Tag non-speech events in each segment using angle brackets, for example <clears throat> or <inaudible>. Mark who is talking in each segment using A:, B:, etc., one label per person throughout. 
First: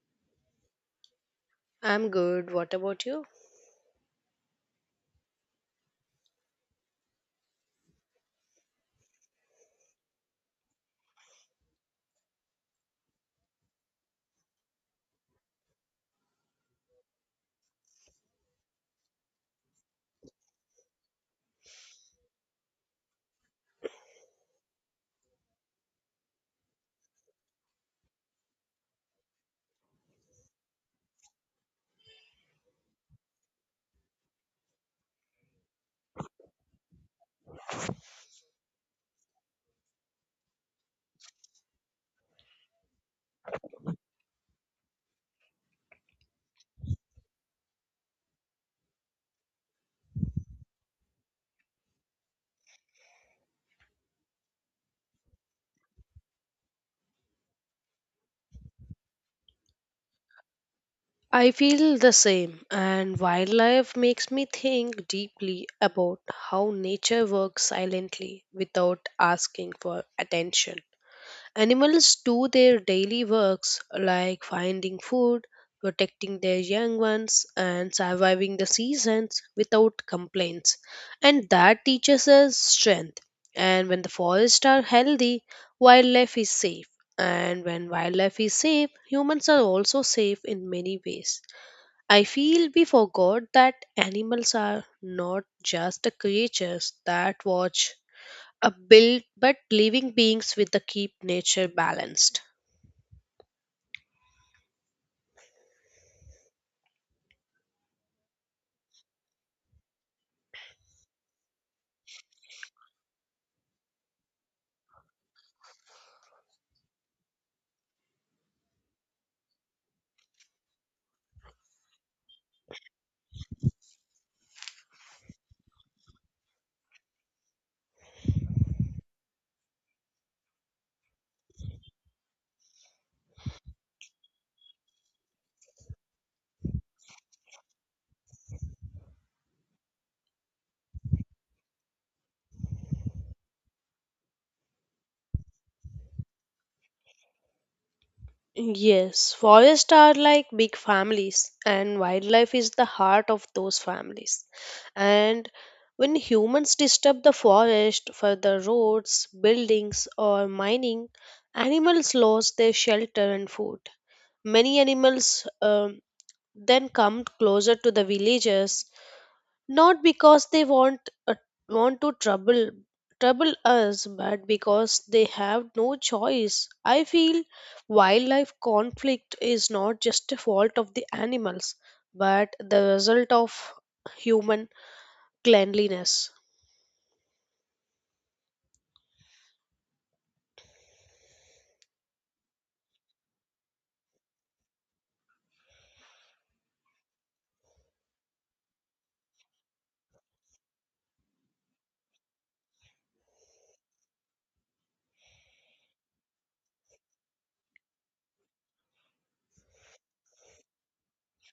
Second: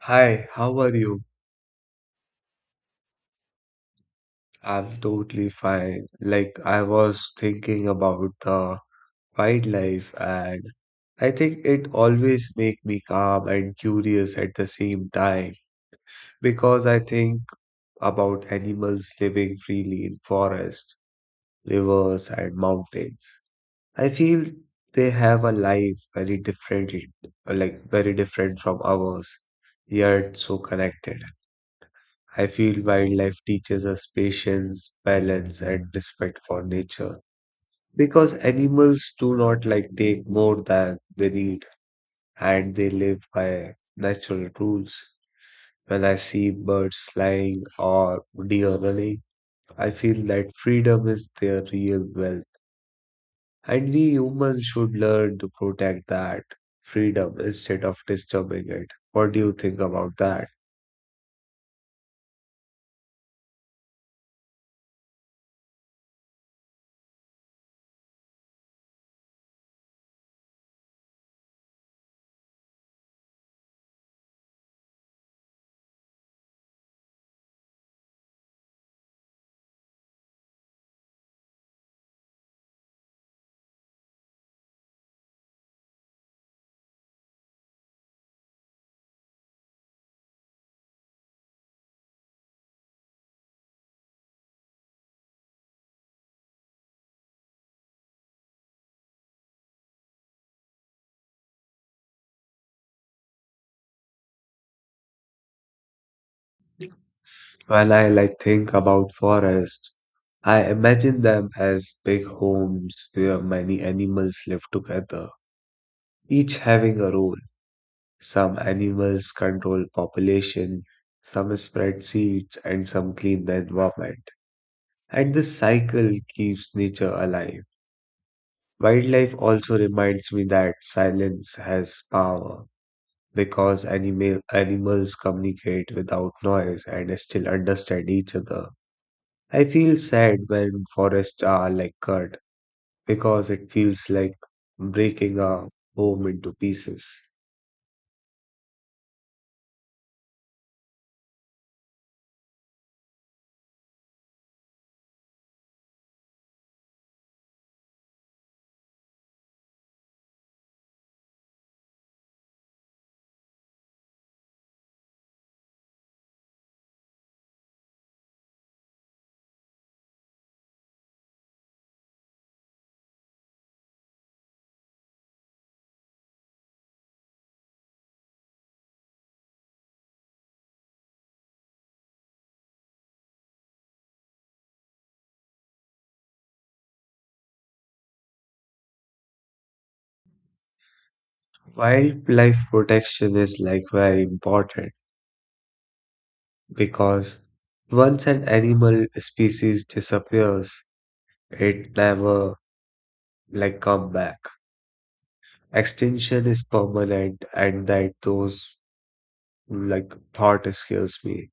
A: Hi, how are you?
B: I'm good. What about you?
A: I'm totally fine. Like, I was thinking about the wildlife, and I think it always makes me calm and curious at the same time because I think about animals living freely in forests, rivers, and mountains. I feel they have a life very different, like very different from ours, yet so connected. I feel wildlife teaches us patience, balance, and respect for nature because animals do not like take more than they need and they live by natural rules. When I see birds flying or deer running, I feel that freedom is their real wealth, and we humans should learn to protect that freedom instead of disturbing it. What do you think about that?
B: I feel the same, and wildlife makes me think deeply about how nature works silently without asking for attention. Animals do their daily works like finding food, protecting their young ones, and surviving the seasons without complaints. And that teaches us strength. And when the forests are healthy, wildlife is safe. And when wildlife is safe, humans are also safe in many ways. I feel we forgot that animals are not just the creatures that watch a build but living beings with the keep nature balanced.
A: When I like think about forests, I imagine them as big homes where many animals live together, each having a role. Some animals control population, some spread seeds, and some clean the environment. And this cycle keeps nature alive. Wildlife also reminds me that silence has power because animals communicate without noise and still understand each other. I feel sad when forests are like cut because it feels like breaking a home into pieces.
B: Yes, forests are like big families, and wildlife is the heart of those families. And when humans disturb the forest for the roads, buildings, or mining, animals lose their shelter and food. Many animals then come closer to the villages not because they uh, want to trouble us but because they have no choice. I feel wildlife conflict is not just a fault of the animals but the result of human cleanliness.
A: Wildlife protection is like very important because once an animal species disappears, it never like come back. Extinction is permanent, and that those like thought scares me.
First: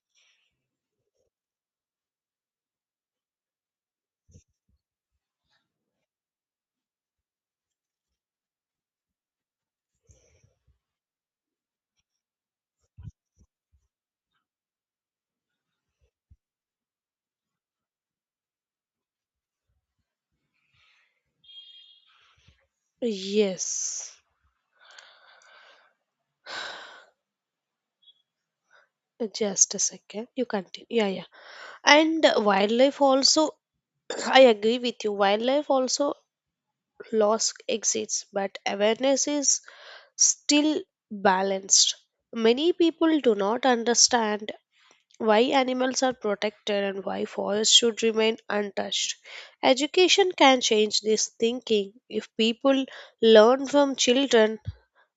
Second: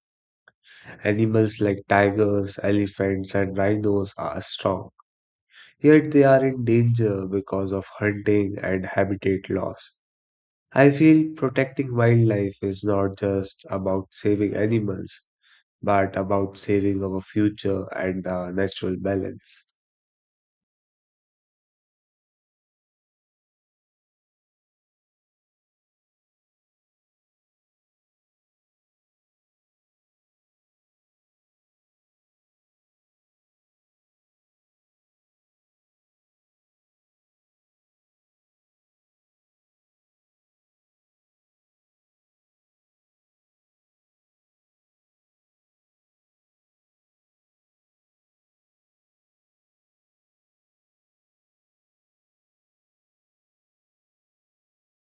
A: Animals like tigers, elephants, and rhinos are strong. Yet they are in danger because of hunting and habitat loss. I feel protecting wildlife is not just about saving animals, but about saving our future and the natural balance.
B: Yes, just a second, you continue. Yeah, yeah, and wildlife also <clears throat> I agree with you, wildlife also lost exists but awareness is still balanced. Many people do not understand why animals are protected and why forests should remain untouched. Education can change this thinking if people learn from children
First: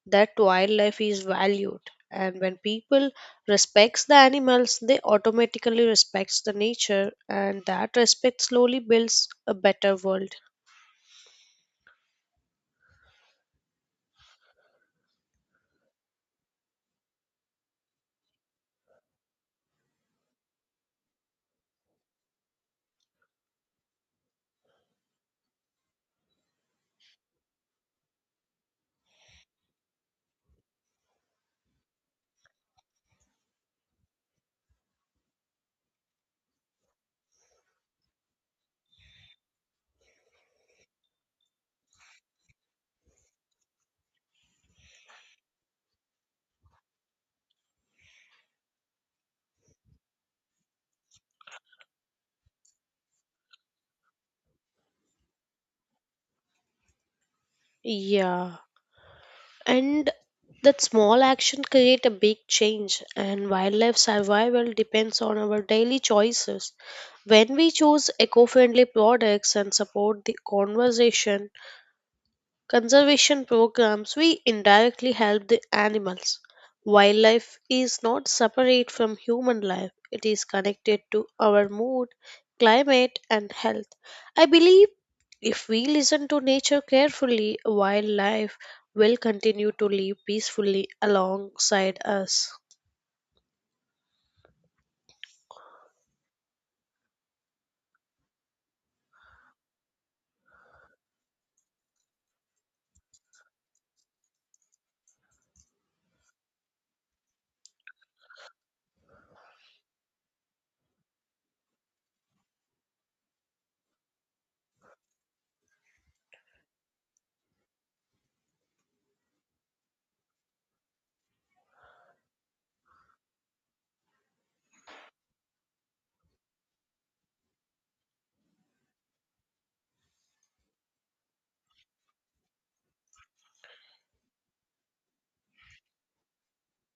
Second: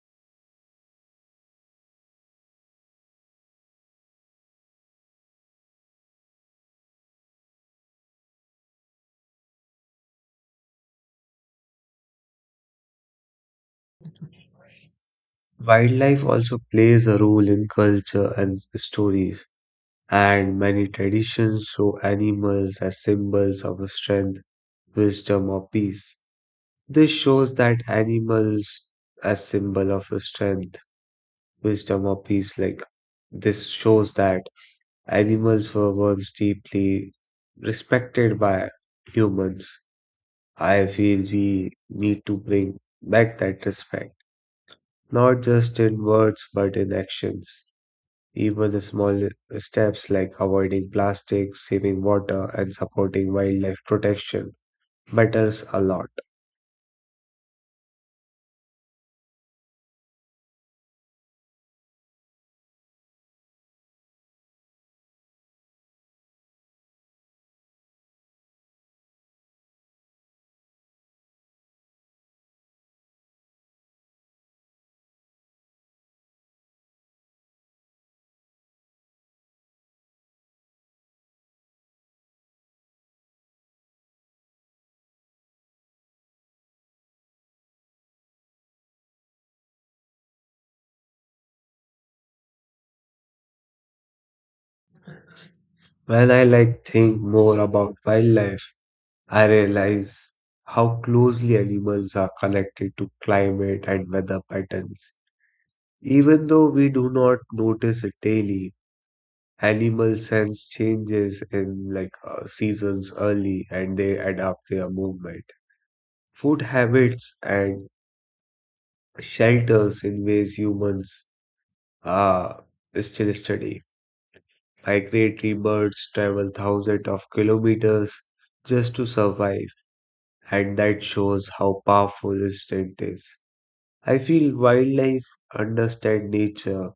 B: that wildlife is valued. And when people respects the animals, they automatically respects the nature, and that respect slowly builds a better world.
A: Wildlife also plays a role in culture and stories, and many traditions show animals as symbols of strength, wisdom, or peace. This shows that animals as symbol of strength, wisdom, or peace, like this shows that animals were once deeply respected by humans. I feel we need to bring back that respect, not just in words but in actions. Even the small steps like avoiding plastic, saving water, and supporting wildlife protection matters a lot.
B: Yeah. And that small action create a big change and wildlife survival depends on our daily choices. When we choose eco-friendly products and support the conservation programs, we indirectly help the animals. Wildlife is not separate from human life, it is connected to our mood, climate, and health. I believe if we listen to nature carefully, wildlife will continue to live peacefully alongside us.
A: When I like think more about wildlife, I realize how closely animals are connected to climate and weather patterns. Even though we do not notice it daily, animals sense changes in like seasons early, and they adapt their movement, food habits, and shelters in ways humans uh, still study. Migratory birds travel thousands of kilometers just to survive, and that shows how powerful instinct is. I feel wildlife understand nature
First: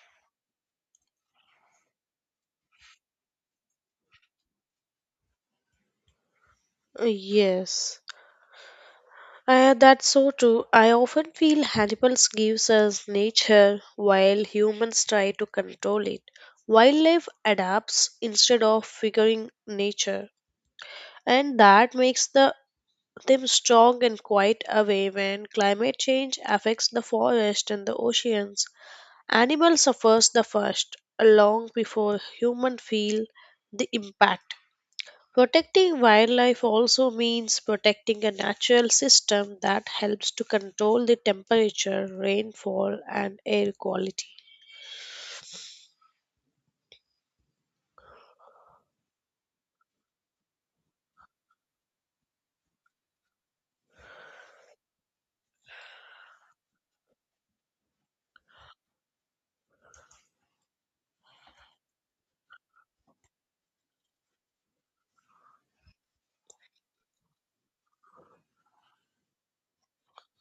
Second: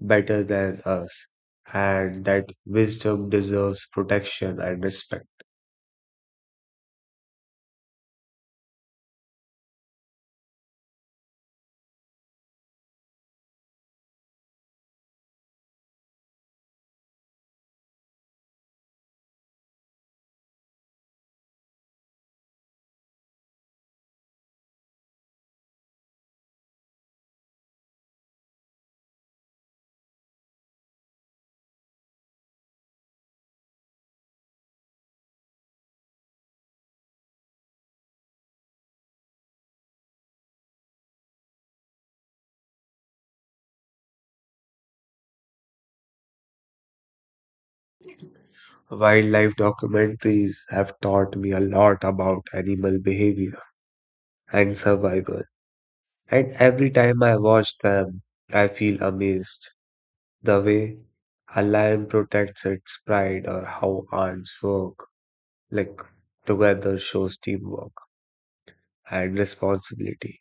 A: better than us, and that wisdom deserves protection and respect.
B: Yes. That's so true. I often feel animals gives us nature while humans try to control it. Wildlife adapts instead of figuring nature, and that makes them strong and quite away when climate change affects the forest and the oceans. Animal suffers the first, long before human feel the impact. Protecting wildlife also means protecting a natural system that helps to control the temperature, rainfall, and air quality.
A: Wildlife documentaries have taught me a lot about animal behavior and survival, and every time I watch them, I feel amazed. The way a lion protects its pride, or how ants work, like together, shows teamwork and responsibility.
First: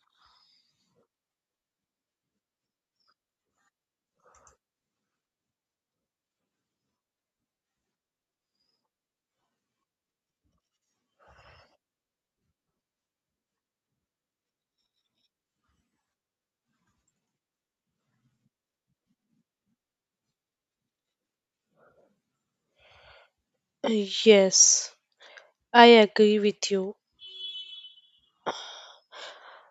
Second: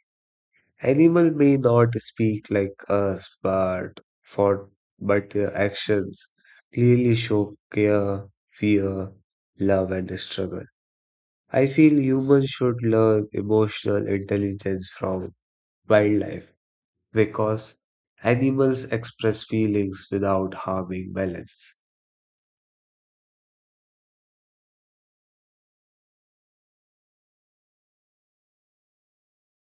A: Animal may not speak like us, but for but their actions clearly show care, fear, love, and struggle. I feel humans should learn emotional intelligence from wildlife because animals express feelings without harming balance.
B: <clears throat> Uh, Yes, I agree with you.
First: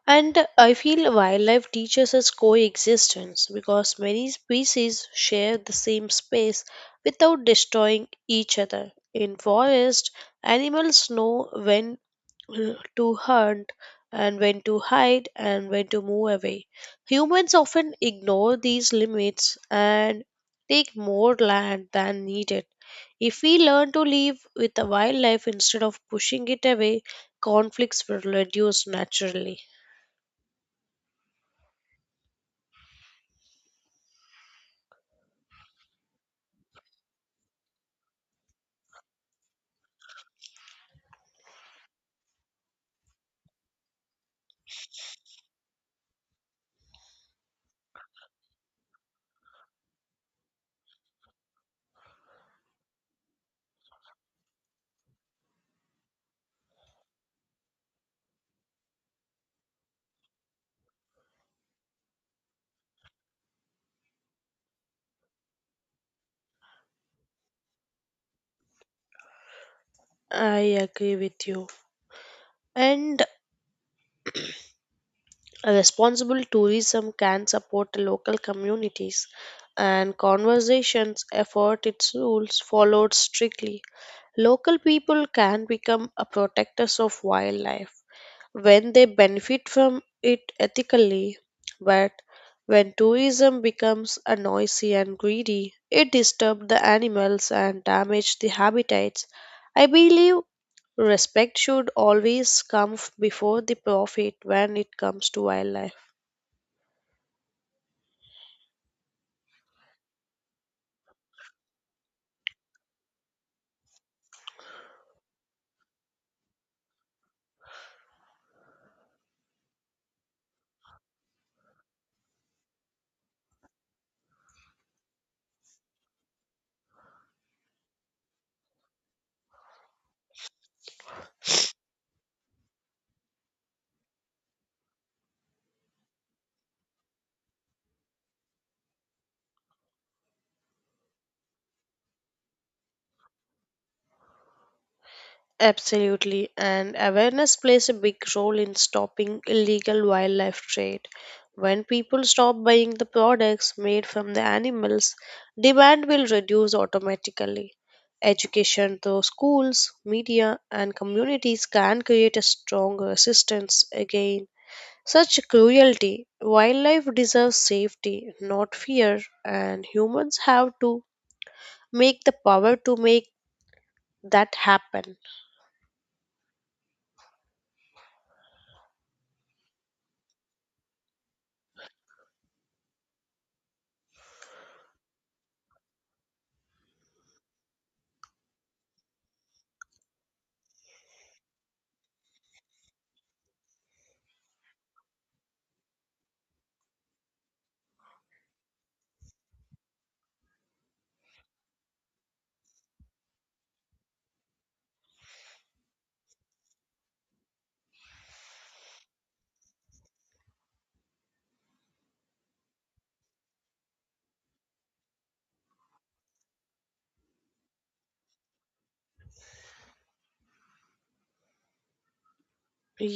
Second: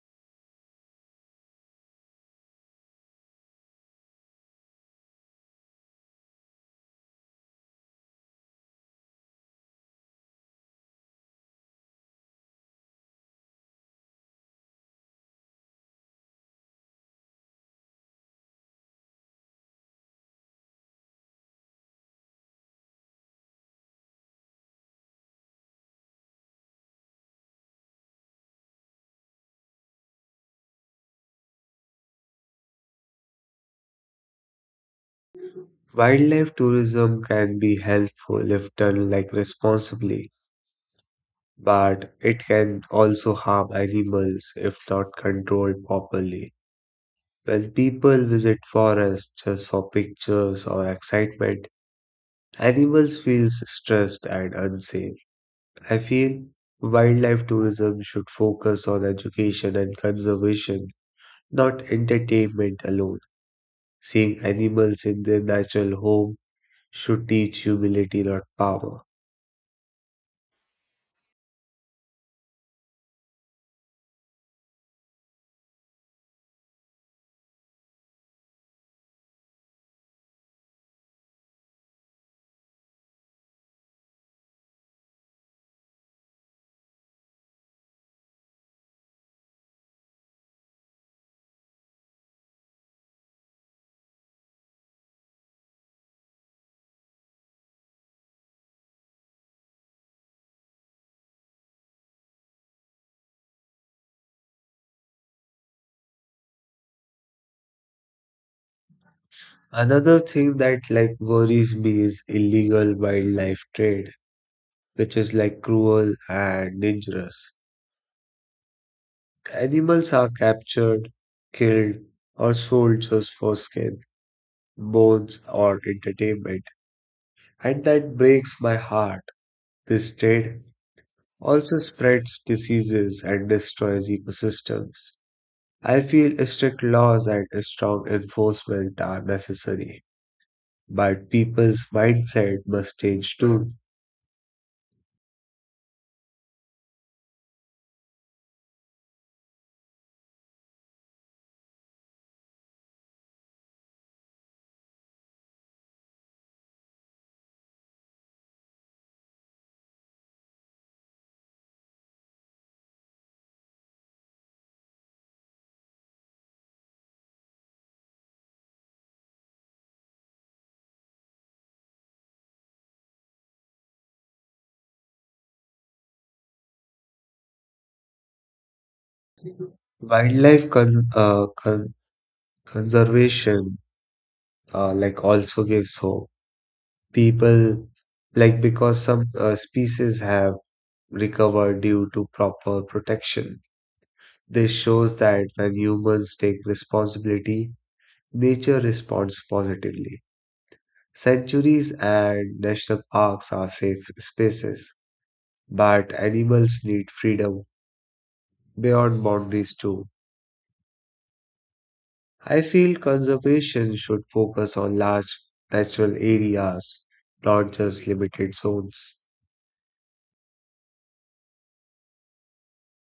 B: And I feel wildlife teaches us coexistence because many species share the same space without destroying each other. In forest, animals know when to hunt and when to hide and when to move away. Humans often ignore these limits and take more land than needed. If we learn to live with the wildlife instead of pushing it away, conflicts will reduce naturally.
A: Wildlife tourism can be helpful if done like responsibly, but it can also harm animals if not controlled properly. While people visit forests just for pictures or excitement, animals feel stressed and unsafe. I feel wildlife tourism should focus on education and conservation, not entertainment alone. Seeing animals in their natural home should teach humility, not power.
B: I agree with you. And responsible tourism can support local communities and conversations effort its rules followed strictly. Local people can become a protectors of wildlife when they benefit from it ethically, but when tourism becomes a noisy and greedy, it disturbs the animals and damage the habitats. I believe respect should always come before the profit when it comes to wildlife.
A: Another thing that like worries me is illegal wildlife trade, which is like cruel and dangerous. Animals are captured, killed, or sold just for skin, bones, or entertainment, and that breaks my heart. This trade also spreads diseases and destroys ecosystems. I feel strict laws and strong enforcement are necessary, but people's mindset must change too.
B: Absolutely, and awareness plays a big role in stopping illegal wildlife trade. When people stop buying the products made from the animals, demand will reduce automatically. Education through schools, media, and communities can create a strong resistance against such cruelty. Wildlife deserves safety, not fear, and humans have to make the power to make that happen.
A: Wildlife con- uh, con- conservation like also gives hope. People like because some species have recovered due to proper protection. This shows that when humans take responsibility, nature responds positively. Sanctuaries and national parks are safe spaces, but animals need freedom beyond boundaries too. I feel conservation should focus on large natural areas, not just limited zones.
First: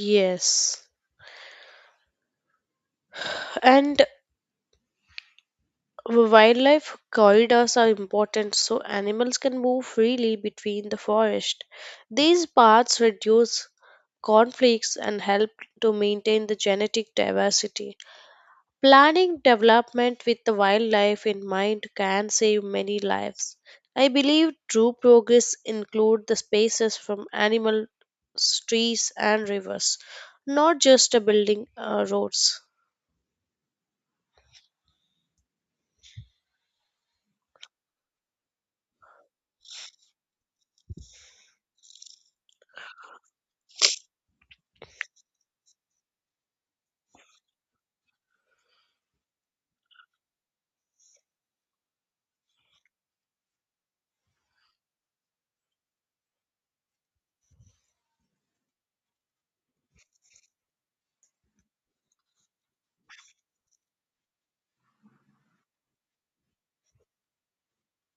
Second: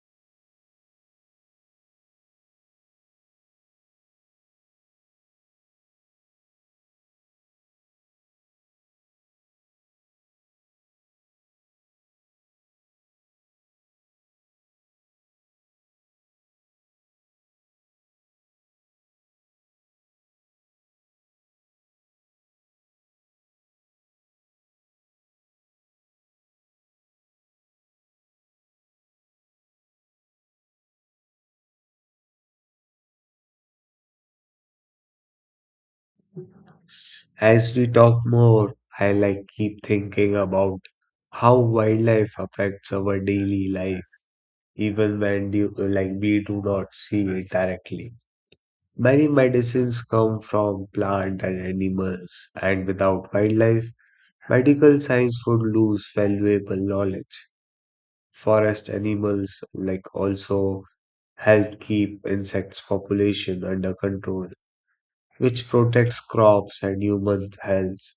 B: Yes. And wildlife corridors are important so animals can move freely between the forest. These paths reduce conflicts and help to maintain the genetic diversity. Planning development with the wildlife in mind can save many lives. I believe true progress include the spaces from animal trees and rivers, not just a building roads.
A: As we talk more, I like keep thinking about how wildlife affects our daily life, even when you like we do not see it directly. Many medicines come from plant and animals, and without wildlife, medical science would lose valuable knowledge. Forest animals like also help keep insects population under control, which protects crops and human health.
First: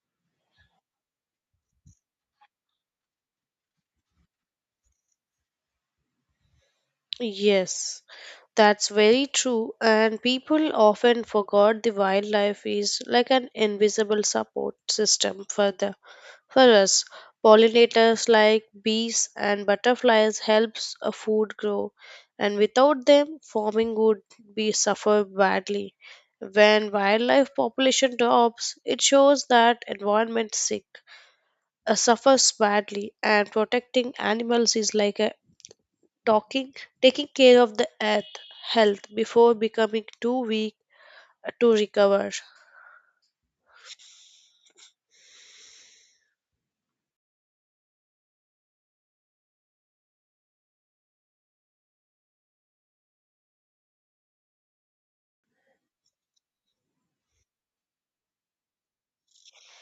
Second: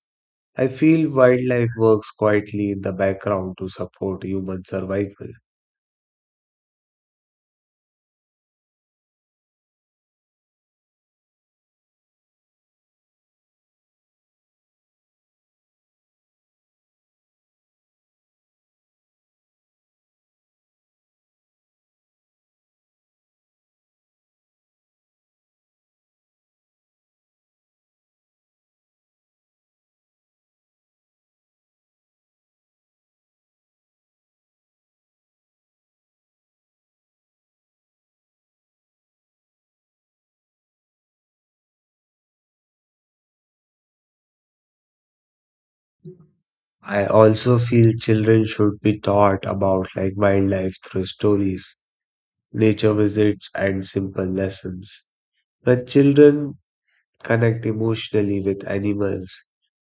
A: I feel wildlife works quietly in the background to support human survival.
B: Yes, that's very true, and people often forgot the wildlife is like an invisible support system for them. For us, pollinators like bees and butterflies helps a food grow, and without them, farming would be suffer badly. When wildlife population drops, it shows that environment sick suffers badly, and protecting animals is like a talking taking care of the earth health before becoming too weak to recover.
A: I also feel children should be taught about like wildlife through stories, nature visits, and simple lessons. When children connect emotionally with animals,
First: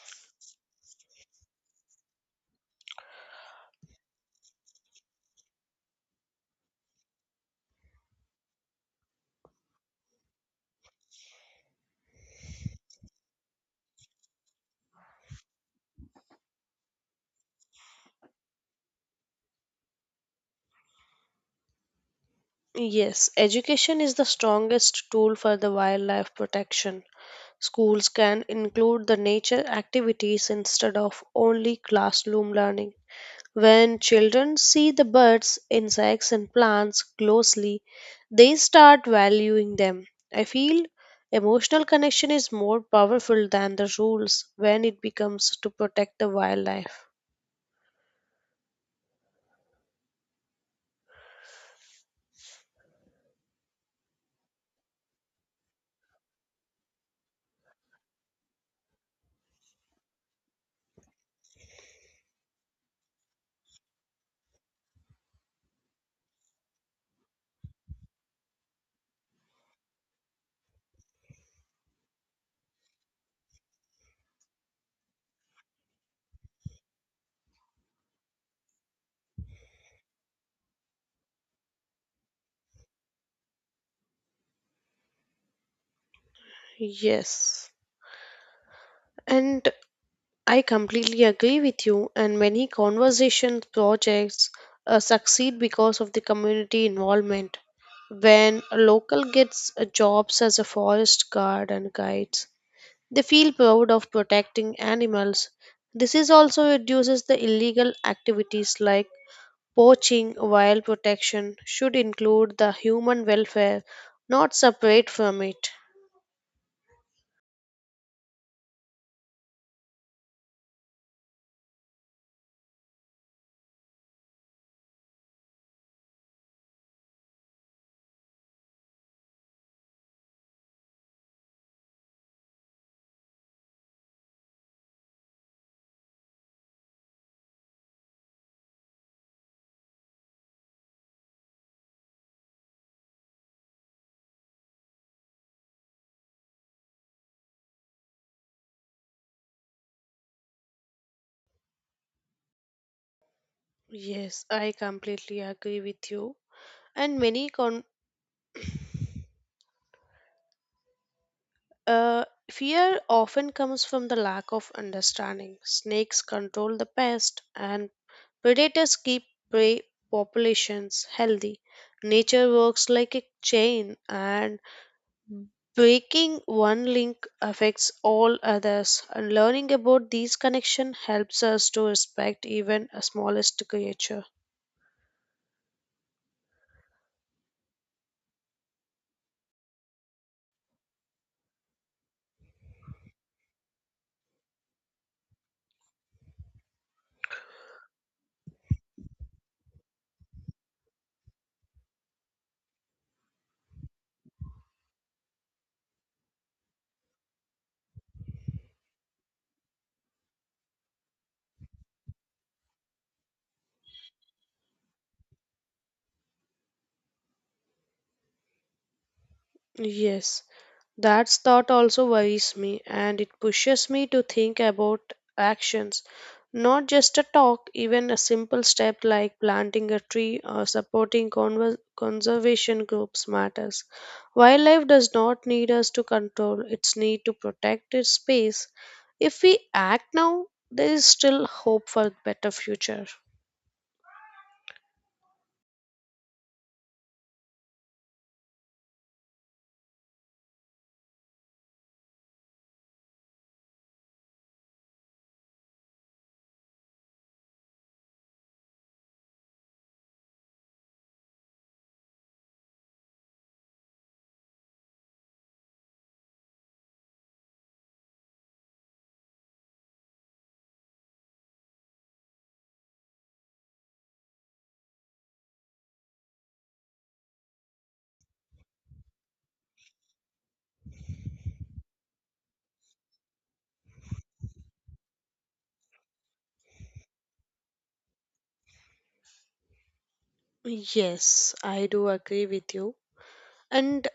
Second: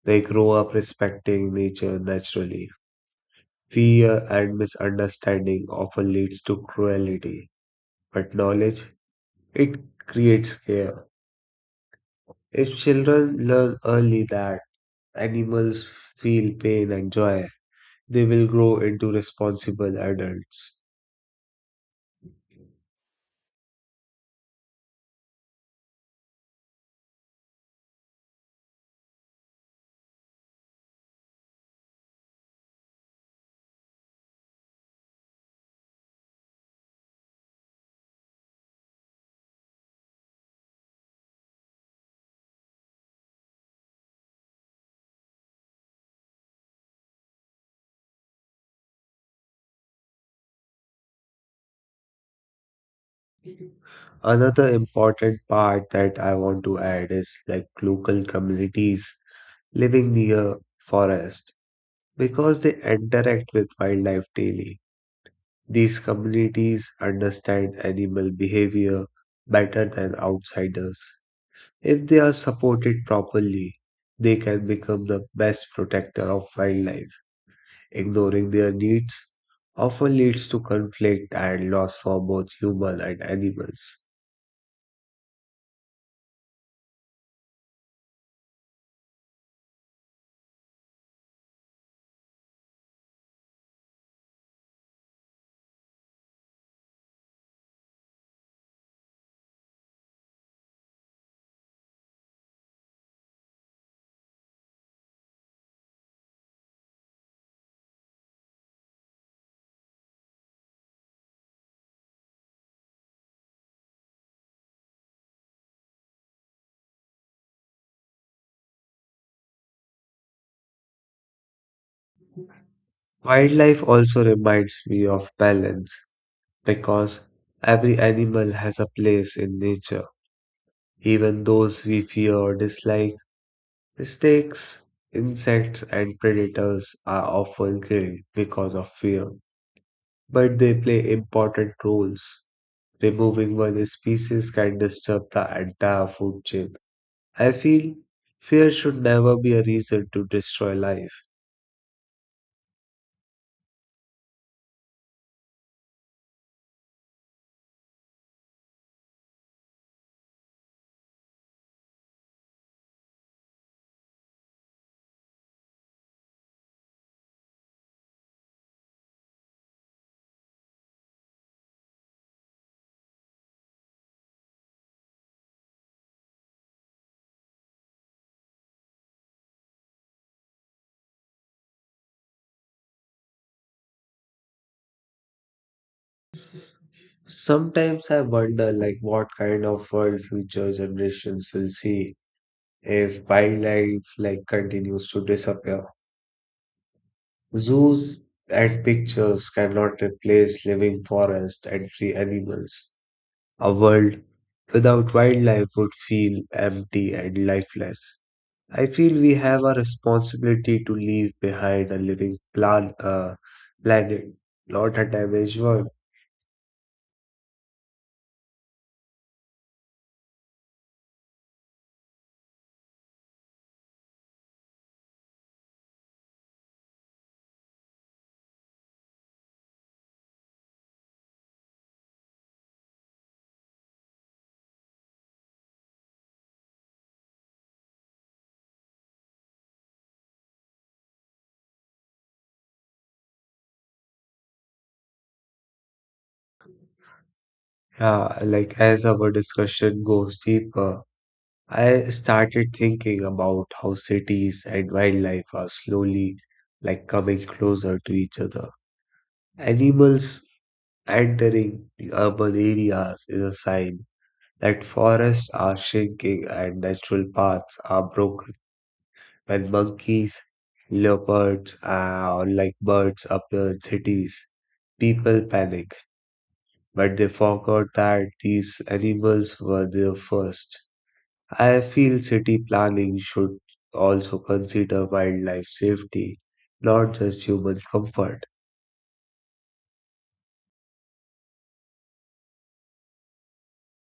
A: they grow up respecting nature naturally. Fear and misunderstanding often leads to cruelty, but knowledge, it creates care. If children learn early that animals feel pain and joy, they will grow into responsible adults.
B: Yes, education is the strongest tool for the wildlife protection. Schools can include the nature activities instead of only classroom learning. When children see the birds, insects, and plants closely, they start valuing them. I feel emotional connection is more powerful than the rules when it becomes to protect the wildlife.
A: Another important part that I want to add is like local communities living near forest because they interact with wildlife daily. These communities understand animal behavior better than outsiders. If they are supported properly, they can become the best protector of wildlife. Ignoring their needs often leads to conflict and loss for both human and animals.
B: Yes. And I completely agree with you, and many conversation projects succeed because of the community involvement. When a local gets jobs as a forest guard and guides, they feel proud of protecting animals. This is also reduces the illegal activities like poaching, while protection should include the human welfare, not separate from it.
A: Wildlife also reminds me of balance because every animal has a place in nature. Even those we fear or dislike, snakes, insects, and predators are often killed because of fear, but they play important roles. Removing one species can disturb the entire food chain. I feel fear should never be a reason to destroy life.
B: Yes, I completely agree with you. And many Uh, fear often comes from the lack of understanding. Snakes control the pest, and predators keep prey populations healthy. Nature works like a chain, and breaking one link affects all others. And learning about these connections helps us to respect even a smallest creature.
A: Sometimes I wonder like what kind of world future generations will see if wildlife like continues to disappear. Zoos and pictures cannot replace living forests and free animals. A world without wildlife would feel empty and lifeless. I feel we have a responsibility to leave behind a living planet, not a damaged one.
B: Yes. That thought also worries me and it pushes me to think about actions, not just a talk, even a simple step like planting a tree or supporting conservation groups matters. Wildlife does not need us to control, it's need to protect its space. If we act now, there is still hope for better future.
A: Yeah, like as our discussion goes deeper, I started thinking about how cities and wildlife are slowly like coming closer to each other. Animals entering the urban areas is a sign that forests are shrinking and natural paths are broken. When monkeys, leopards, or like birds appear in cities, people panic, but they forgot that these animals were there first. I feel city planning should also consider wildlife safety, not just human comfort.
B: Yes, I do agree with you. And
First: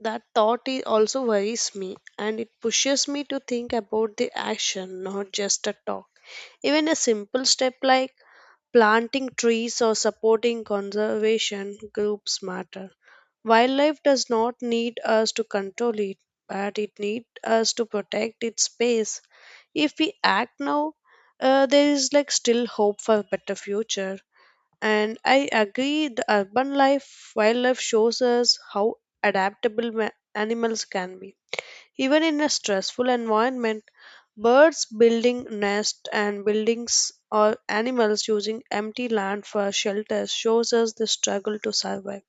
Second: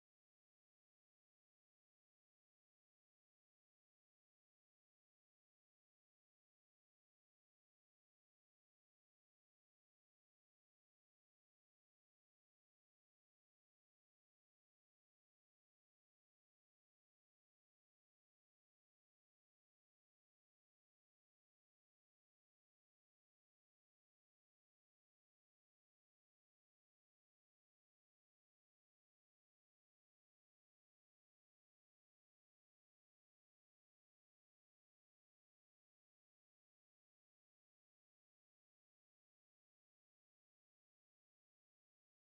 B: that thought is also worries me and it pushes me to think about the action, not just a talk. Even a simple step like planting trees or supporting conservation groups matter. Wildlife does not need us to control it, but it needs us to protect its space. If we act now, there is like still hope for a better future. And I agree, the urban life wildlife shows us how adaptable animals can be. Even in a stressful environment, birds building nests and buildings or animals using empty land for shelter shows us the struggle to survive.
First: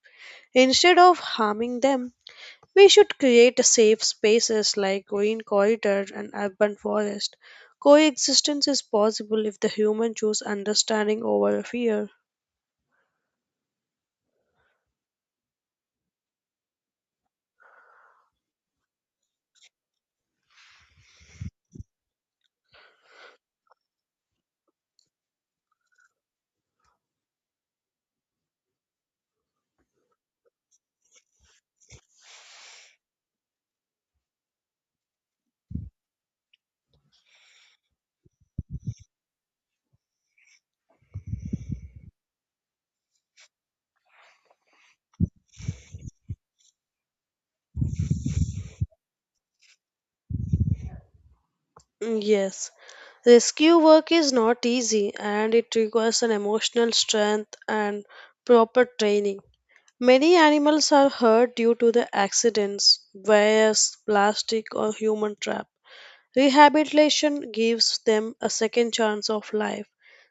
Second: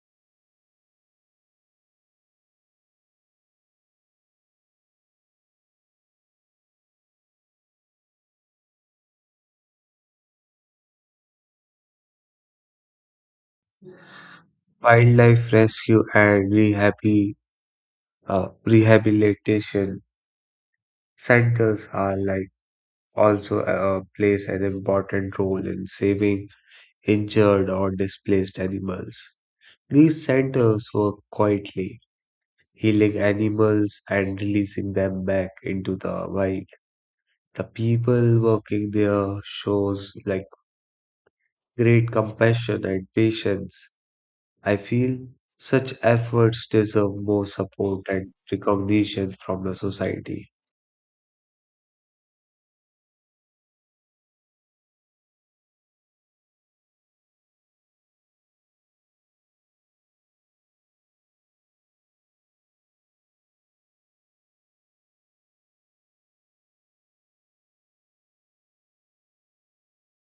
B: Instead of harming them, we should create safe spaces like green corridors and urban forest. Coexistence is possible if the human choose understanding over fear.
A: Wildlife rescue and uh, rehabilitation centers are like also plays an important role in saving injured or displaced animals. These centers work quietly, healing animals and releasing them back into the wild. The people working there shows like great compassion and patience. I feel such efforts deserve more support and recognition from the society.
B: Mm, yes. Rescue work is not easy and it requires an emotional strength and proper training. Many animals are hurt due to the accidents, waste, plastic, or human trap. Rehabilitation gives them a second chance of life.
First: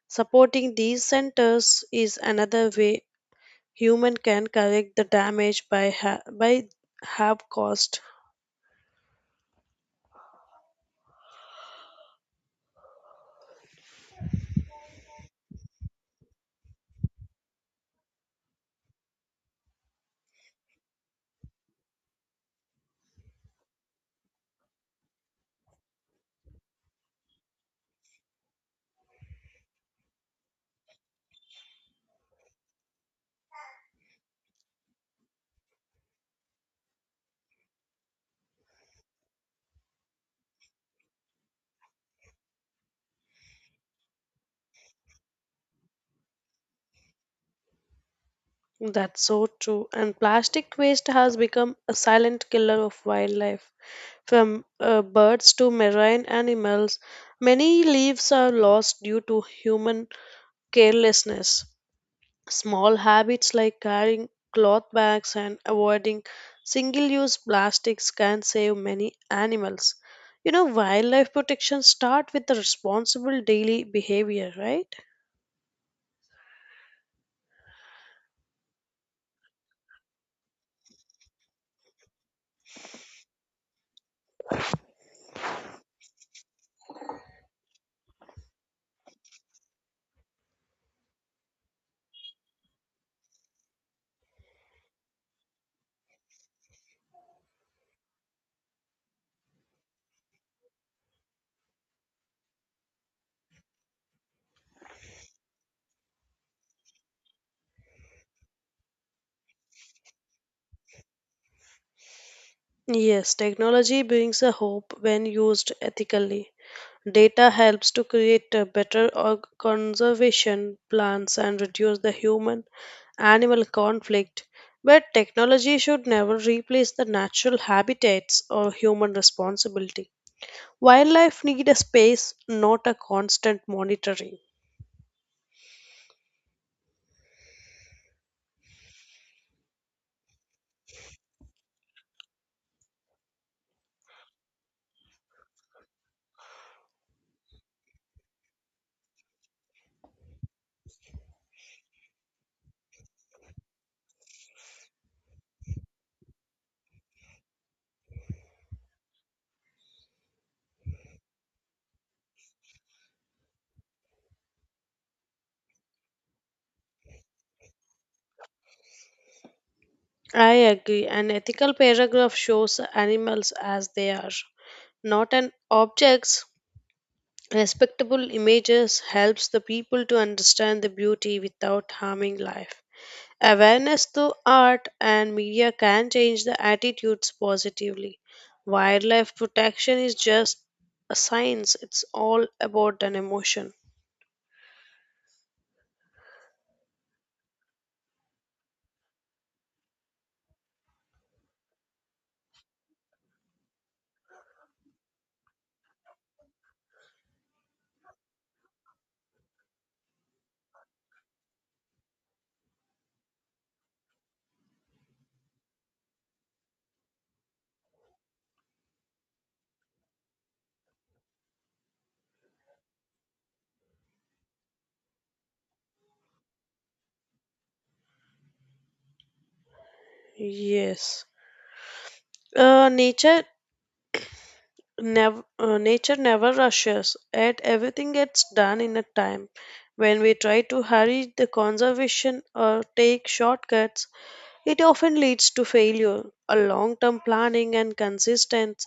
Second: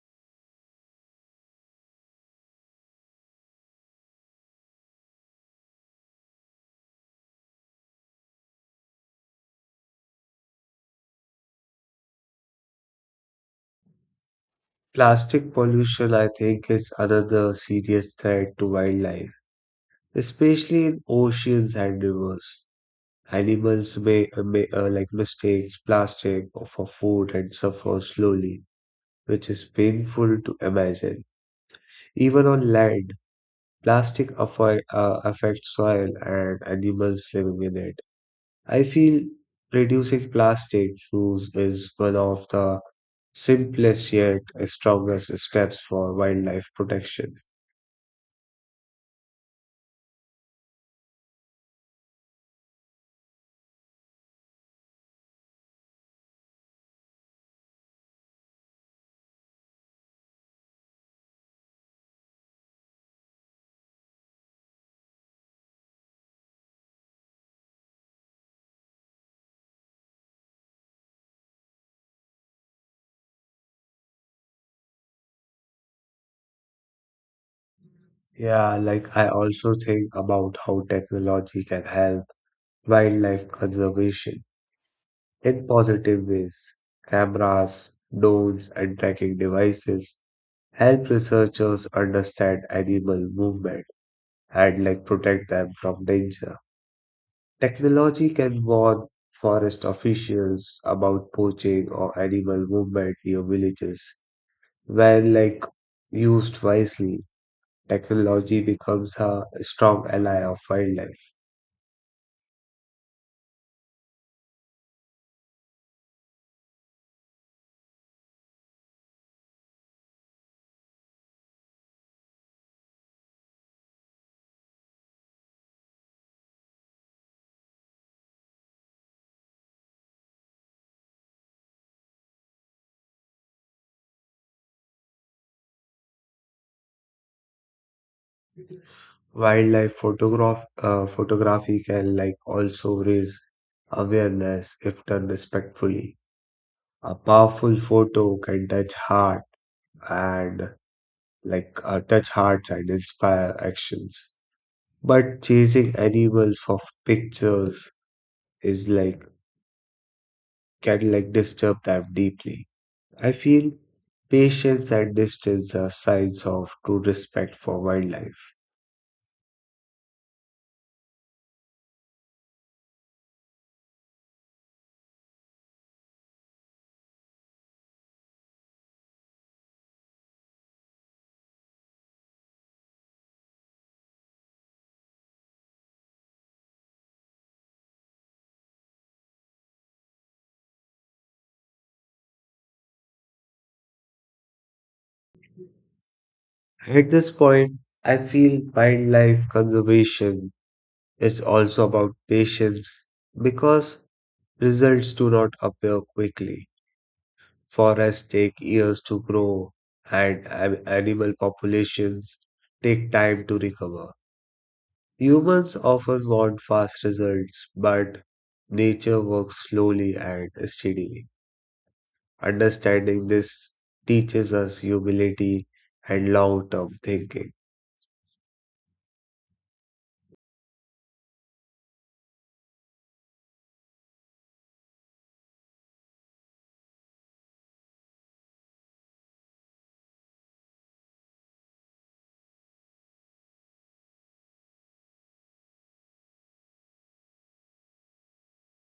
B: Supporting these centers is another way human can correct the damage by have caused.
A: Plastic pollution, I think, is another serious threat to wildlife, especially in oceans and rivers. Animals may like mistakes plastic for food and suffer slowly, which is painful to imagine. Even on land, plastic affects soil and animals living in it. I feel reducing plastic use is one of the simplest yet strongest steps for wildlife protection.
B: That's so true. And plastic waste has become a silent killer of wildlife. From birds to marine animals, many leaves are lost due to human carelessness. Small habits like carrying cloth bags and avoiding single use plastics can save many animals. You know, wildlife protection starts with the responsible daily behavior, right?
A: Yeah, like I also think about how technology can help wildlife conservation in positive ways. Cameras, drones, and tracking devices help researchers understand animal movement and like protect them from danger. Technology can warn forest officials about poaching or animal movement near villages. When like used wisely, technology becomes a strong ally of wildlife.
B: Yes, technology brings a hope when used ethically. Data helps to create a better conservation plans and reduce the human animal conflict, but technology should never replace the natural habitats or human responsibility. Wildlife need a space, not a constant monitoring.
A: Wildlife photography can like also raise awareness if done respectfully. A powerful photo can touch heart and like touch hearts and inspire actions. But chasing animals for pictures is like can like disturb them deeply. I feel patience and distance are signs of true respect for wildlife.
B: I agree. An ethical paragraph shows animals as they are, not an objects. Respectable images helps the people to understand the beauty without harming life. Awareness through art and media can change the attitudes positively. Wildlife protection is just a science, it's all about an emotion.
A: At this point, I feel wildlife conservation, it's also about patience because results do not appear quickly. Forests take years to grow, and animal populations take time to recover. Humans often want fast results, but nature works slowly and steadily. Understanding this teaches us humility and long term thinking.
B: Yes. Uh, nature Nature never rushes, yet everything gets done in a time. When we try to hurry the conservation or take shortcuts, it often leads to failure. A long-term planning and consistent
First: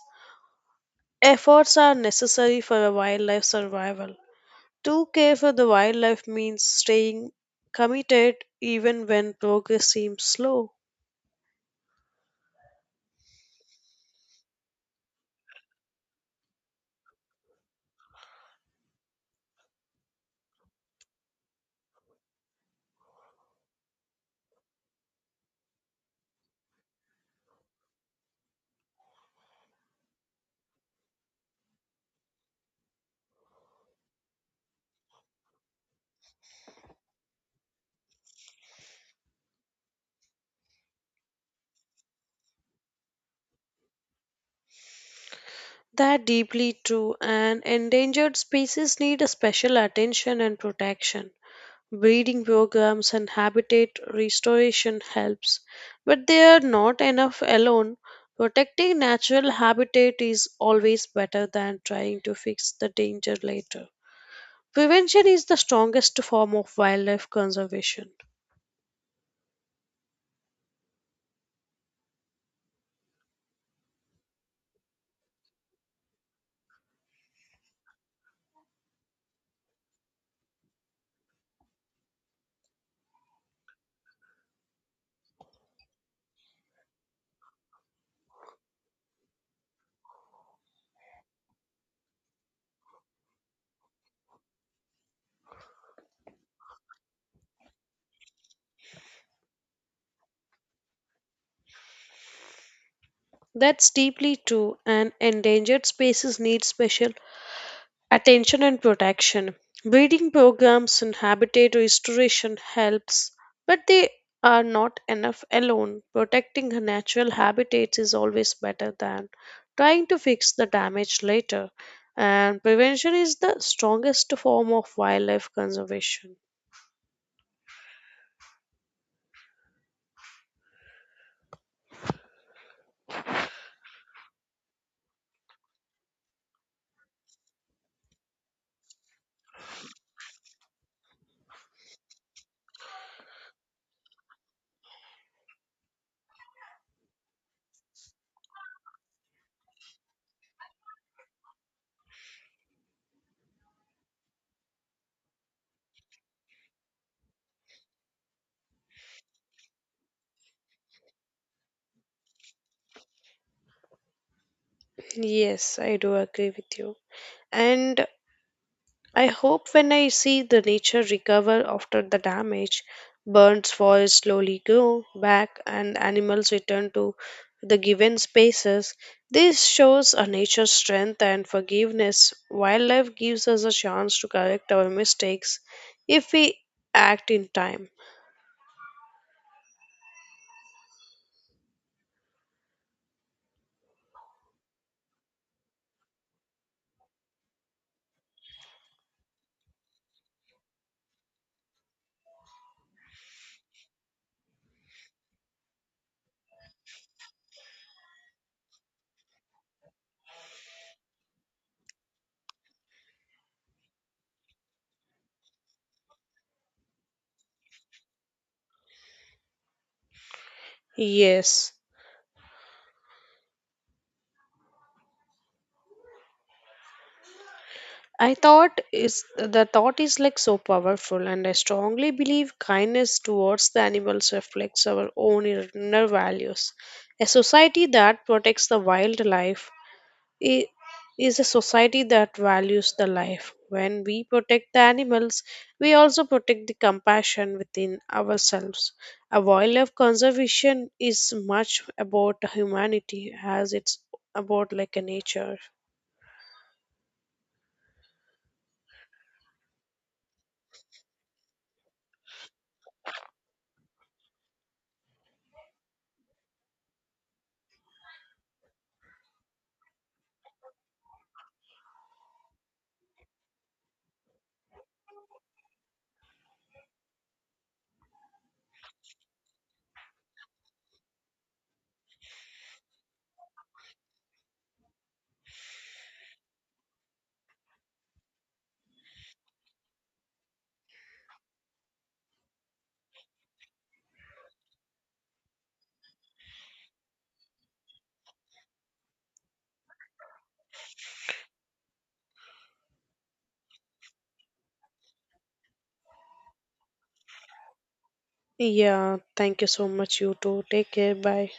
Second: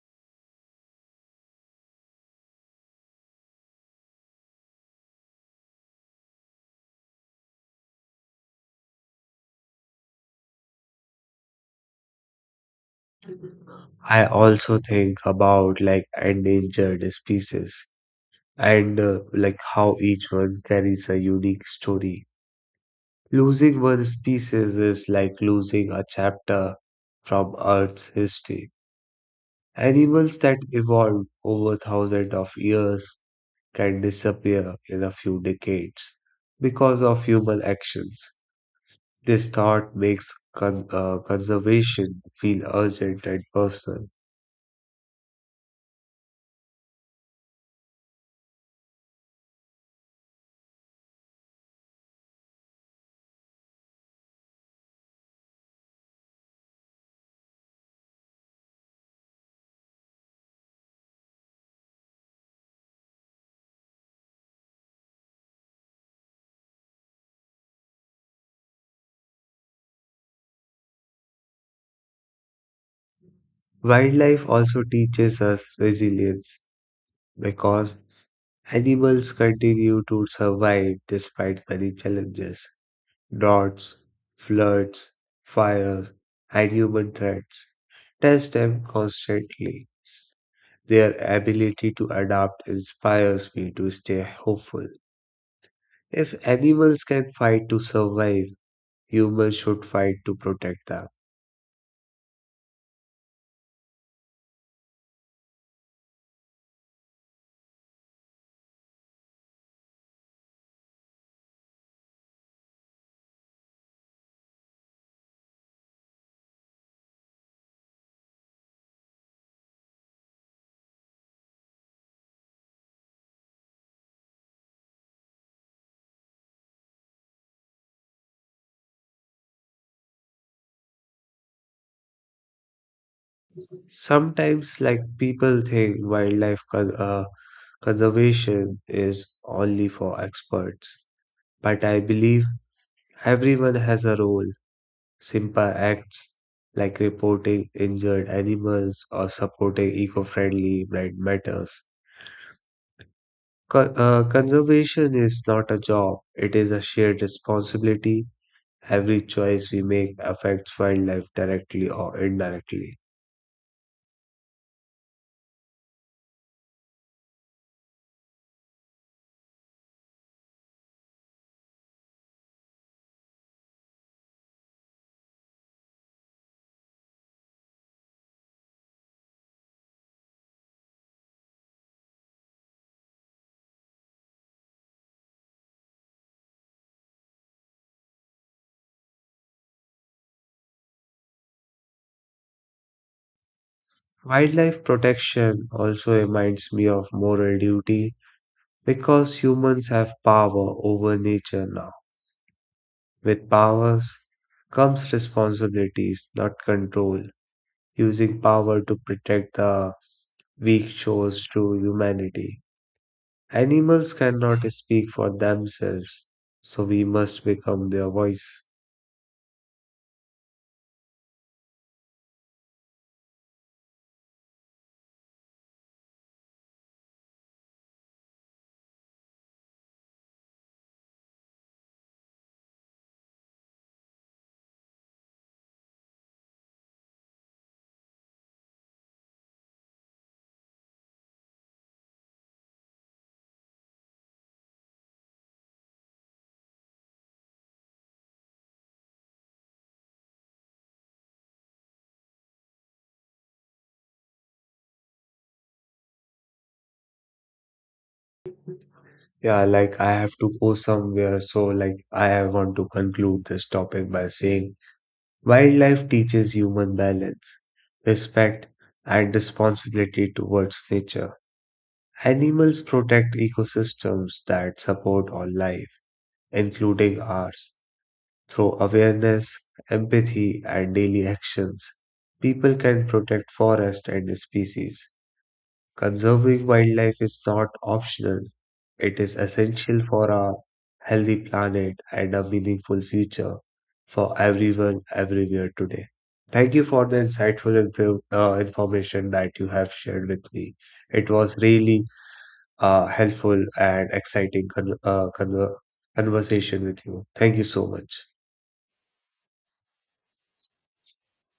B: efforts are necessary for a wildlife survival. To care for the wildlife means staying committed even when progress seems slow.
A: I also think about like endangered species and like how each one carries a unique story. Losing one species is like losing a chapter from Earth's history. Animals that evolved over thousands of years can disappear in a few decades because of human actions. This thought makes conservation feel urgent and personal.
B: That deeply true and endangered species need a special attention and protection. Breeding programs and habitat restoration helps, but they are not enough alone. Protecting natural habitat is always better than trying to fix the danger later. Prevention is the strongest form of wildlife conservation.
A: Wildlife also teaches us resilience because animals continue to survive despite many challenges, droughts, floods, fires, and human threats. Test them constantly. Their ability to adapt inspires me to stay hopeful. If animals can fight to survive, humans should fight to protect them.
B: That's deeply true, and endangered species need special attention and protection. Breeding programs and habitat restoration helps, but they are not enough alone. Protecting a natural habitat is always better than trying to fix the damage later, and prevention is the strongest form of wildlife conservation.
A: Sometimes, like people think wildlife conservation is only for experts, but I believe everyone has a role. Simpa acts like reporting injured animals or supporting eco-friendly brand matters. Conservation is not a job, it is a shared responsibility. Every choice we make affects wildlife directly or indirectly.
B: Yes, I do agree with you. And I hope when I see the nature recover after the damage, birds' forests slowly grow back, and animals return to the given spaces. This shows a nature's strength and forgiveness. Wildlife gives us a chance to correct our mistakes if we act in time.
A: Wildlife protection also reminds me of moral duty because humans have power over nature now. With powers comes responsibilities, not control. Using power to protect the weak shows true humanity. Animals cannot speak for themselves, so we must become their voice.
B: Yes. I thought is the thought is like so powerful, and I strongly believe kindness towards the animals reflects our own inner values. A society that protects the wildlife i- is a society that values the life. When we protect the animals, we also protect the compassion within ourselves. A wildlife conservation is much about humanity as it's about like a nature.
A: Yeah, like I have to go somewhere, so like I want to conclude this topic by saying wildlife teaches human balance, respect, and responsibility towards nature. Animals protect ecosystems that support all life, including ours. Through awareness, empathy, and daily actions, people can protect forests and species. Conserving wildlife is not optional, it is essential for a healthy planet and a meaningful future for everyone everywhere today. Thank you for the insightful information that you have shared with me. It was really helpful and exciting conversation with you. Thank you so much.
B: Yeah, thank you so much. You too. Take care. Bye.